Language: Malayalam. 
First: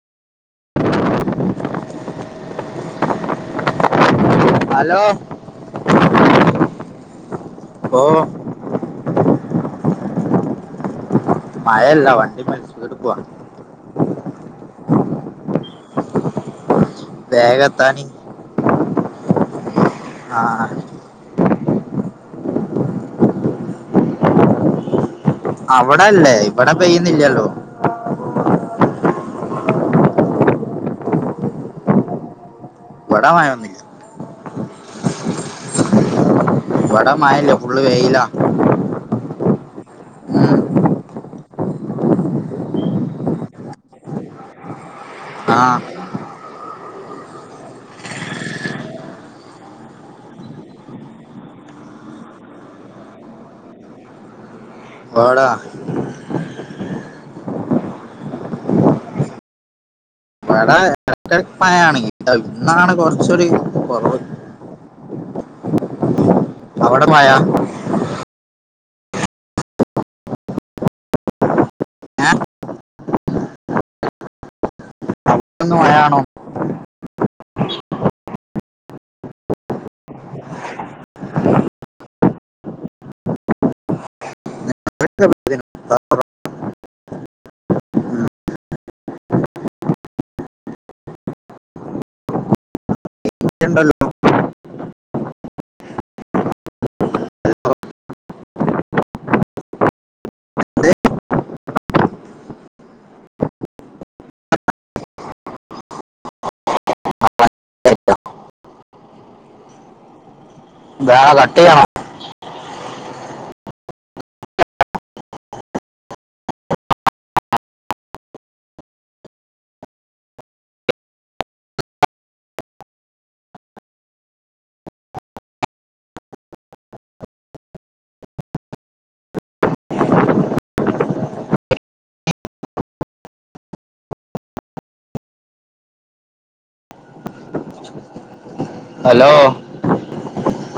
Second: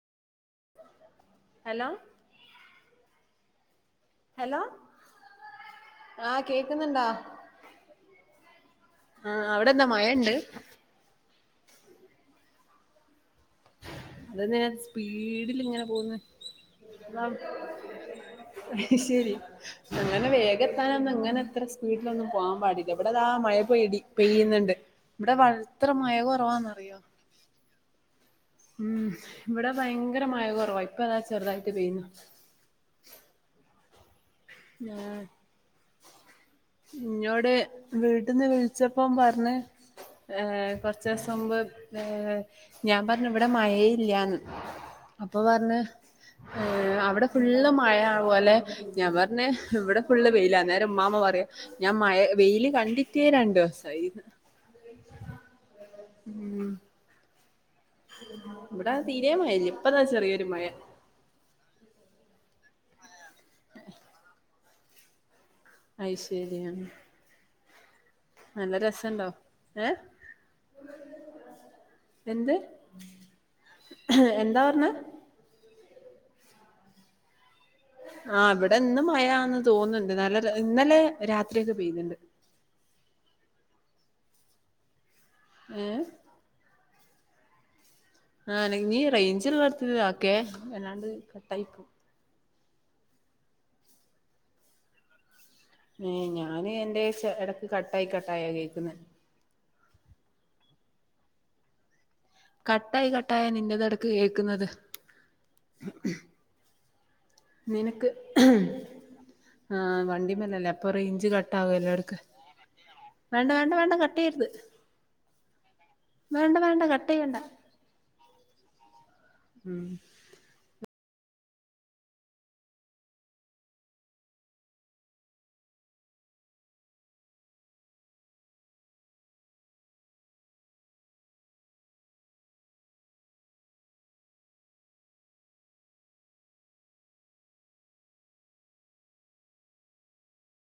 ഹലോ. ഹലോ ആഹ് കേക്കുന്നിണ്ടോ? ഓ ആഹ് അവിടെന്താ മയണ്ട്? മയല്ല വണ്ടി മ [unintelligible] ടുക്കു അതെന്തിന സ്പീഡിലിങ്ങനെ പോകുന്നേ? വേഗത്താനി അത്ശരി അങ്ങനെ ആ വേഗത്താ നൊന്ന ങ്ങനെത്രസ് വീട്ടിലൊന്നും പോവൻ പാടില്ല ഇവിടതാ മഴ പേടി പെയ്യുന്നുണ്ട്. ഇവിടെ വൽത്ര മയ കൊറവാന്ന്റിയോ? ഇല്ല്യാല്ലോ. ഉം ഇവിടെ ഭയങ്കര മഴ കുറവ. ഇപ്പൊതാ ചെറുതായിട്ട് പെയ്യുന്നു. ബടെ മഴൊന്നുല്ലാ. ഞ ഇവിടെ ഇന്നോട് മഴയില്ല ഫുള്ള് വെയിലാ വീട്ടിൽന്ന് വി ച്ചപ്പം പറഞ്ഞ് കുറച്ച്സം മുമ്പ്. ഞാൻ പറഞ്ഞു ഇവിടെ മഴ ഇല്ല്യാന്ന്. അപ്പൊ ആ പറഞ്ഞ് അവിടെ ഫുള്ള് മഴയാവോലെ. പിന്നെ ഇവിടെ ഫുള്ള് വെയിലാ നേരം ഉമ്മാമ പറയും. ഞാൻ മഴ വെയില് കണ്ടിട്ടേ രണ്ടി സായി. ഇവിടെ ഉം ഇവിടെ തീരേ മഴല്ല ഇപ്പതാ ചെറേ ഇവിടെ ഇടക്കിടക് മഴേണ് ഇന്നാണ് കൊറച്ചൊരു കൊറവ്. [inaudible] അയ് ശരിയാണ്. മഴ. നല്ല രസുണ്ടോ ഏ ഏഹ് എന്ത് എന്താ പറഞ്ഞേ ന മഴാണോ? ആ ഇവിടെ ഇന്ന് മഴാന്ന് തോന്നുണ്ട് നല്ല ഇന്നലെ രാത്രിക്കെ പെയ്തിണ്ട്. [unintelligible] ഏ ആ നീ റേഞ്ചി ള്ളോടത്തത് ഓക്കെ അല്ലാണ്ട് കട്ടായി പോകും. ഉണ്ടല്ലോ ഏ ഞാന് എന്റെ ഇടക്ക് കട്ടായി കട്ടായി കേൾക്കുന്ന്. ദേ, കട്ടായി കട്ടായ നിന്റെത് എടക്ക് കേക്കുന്നത്. നിനക്ക് ഹേ ആ വണ്ടി മല്ലല്ലേ പ്പൊ ദാ റേഞ്ച് കട്ട് കട്ടാകും ചെയ്യണോ എല്ലാട്ക്ക്. വേണ്ട വേണ്ട വേണ്ട കട്ട് ചെയ്യരുത് വേണ്ട വേണ്ട കട്ട് ചെയ്യണ്ട. ഉം ഹലോ?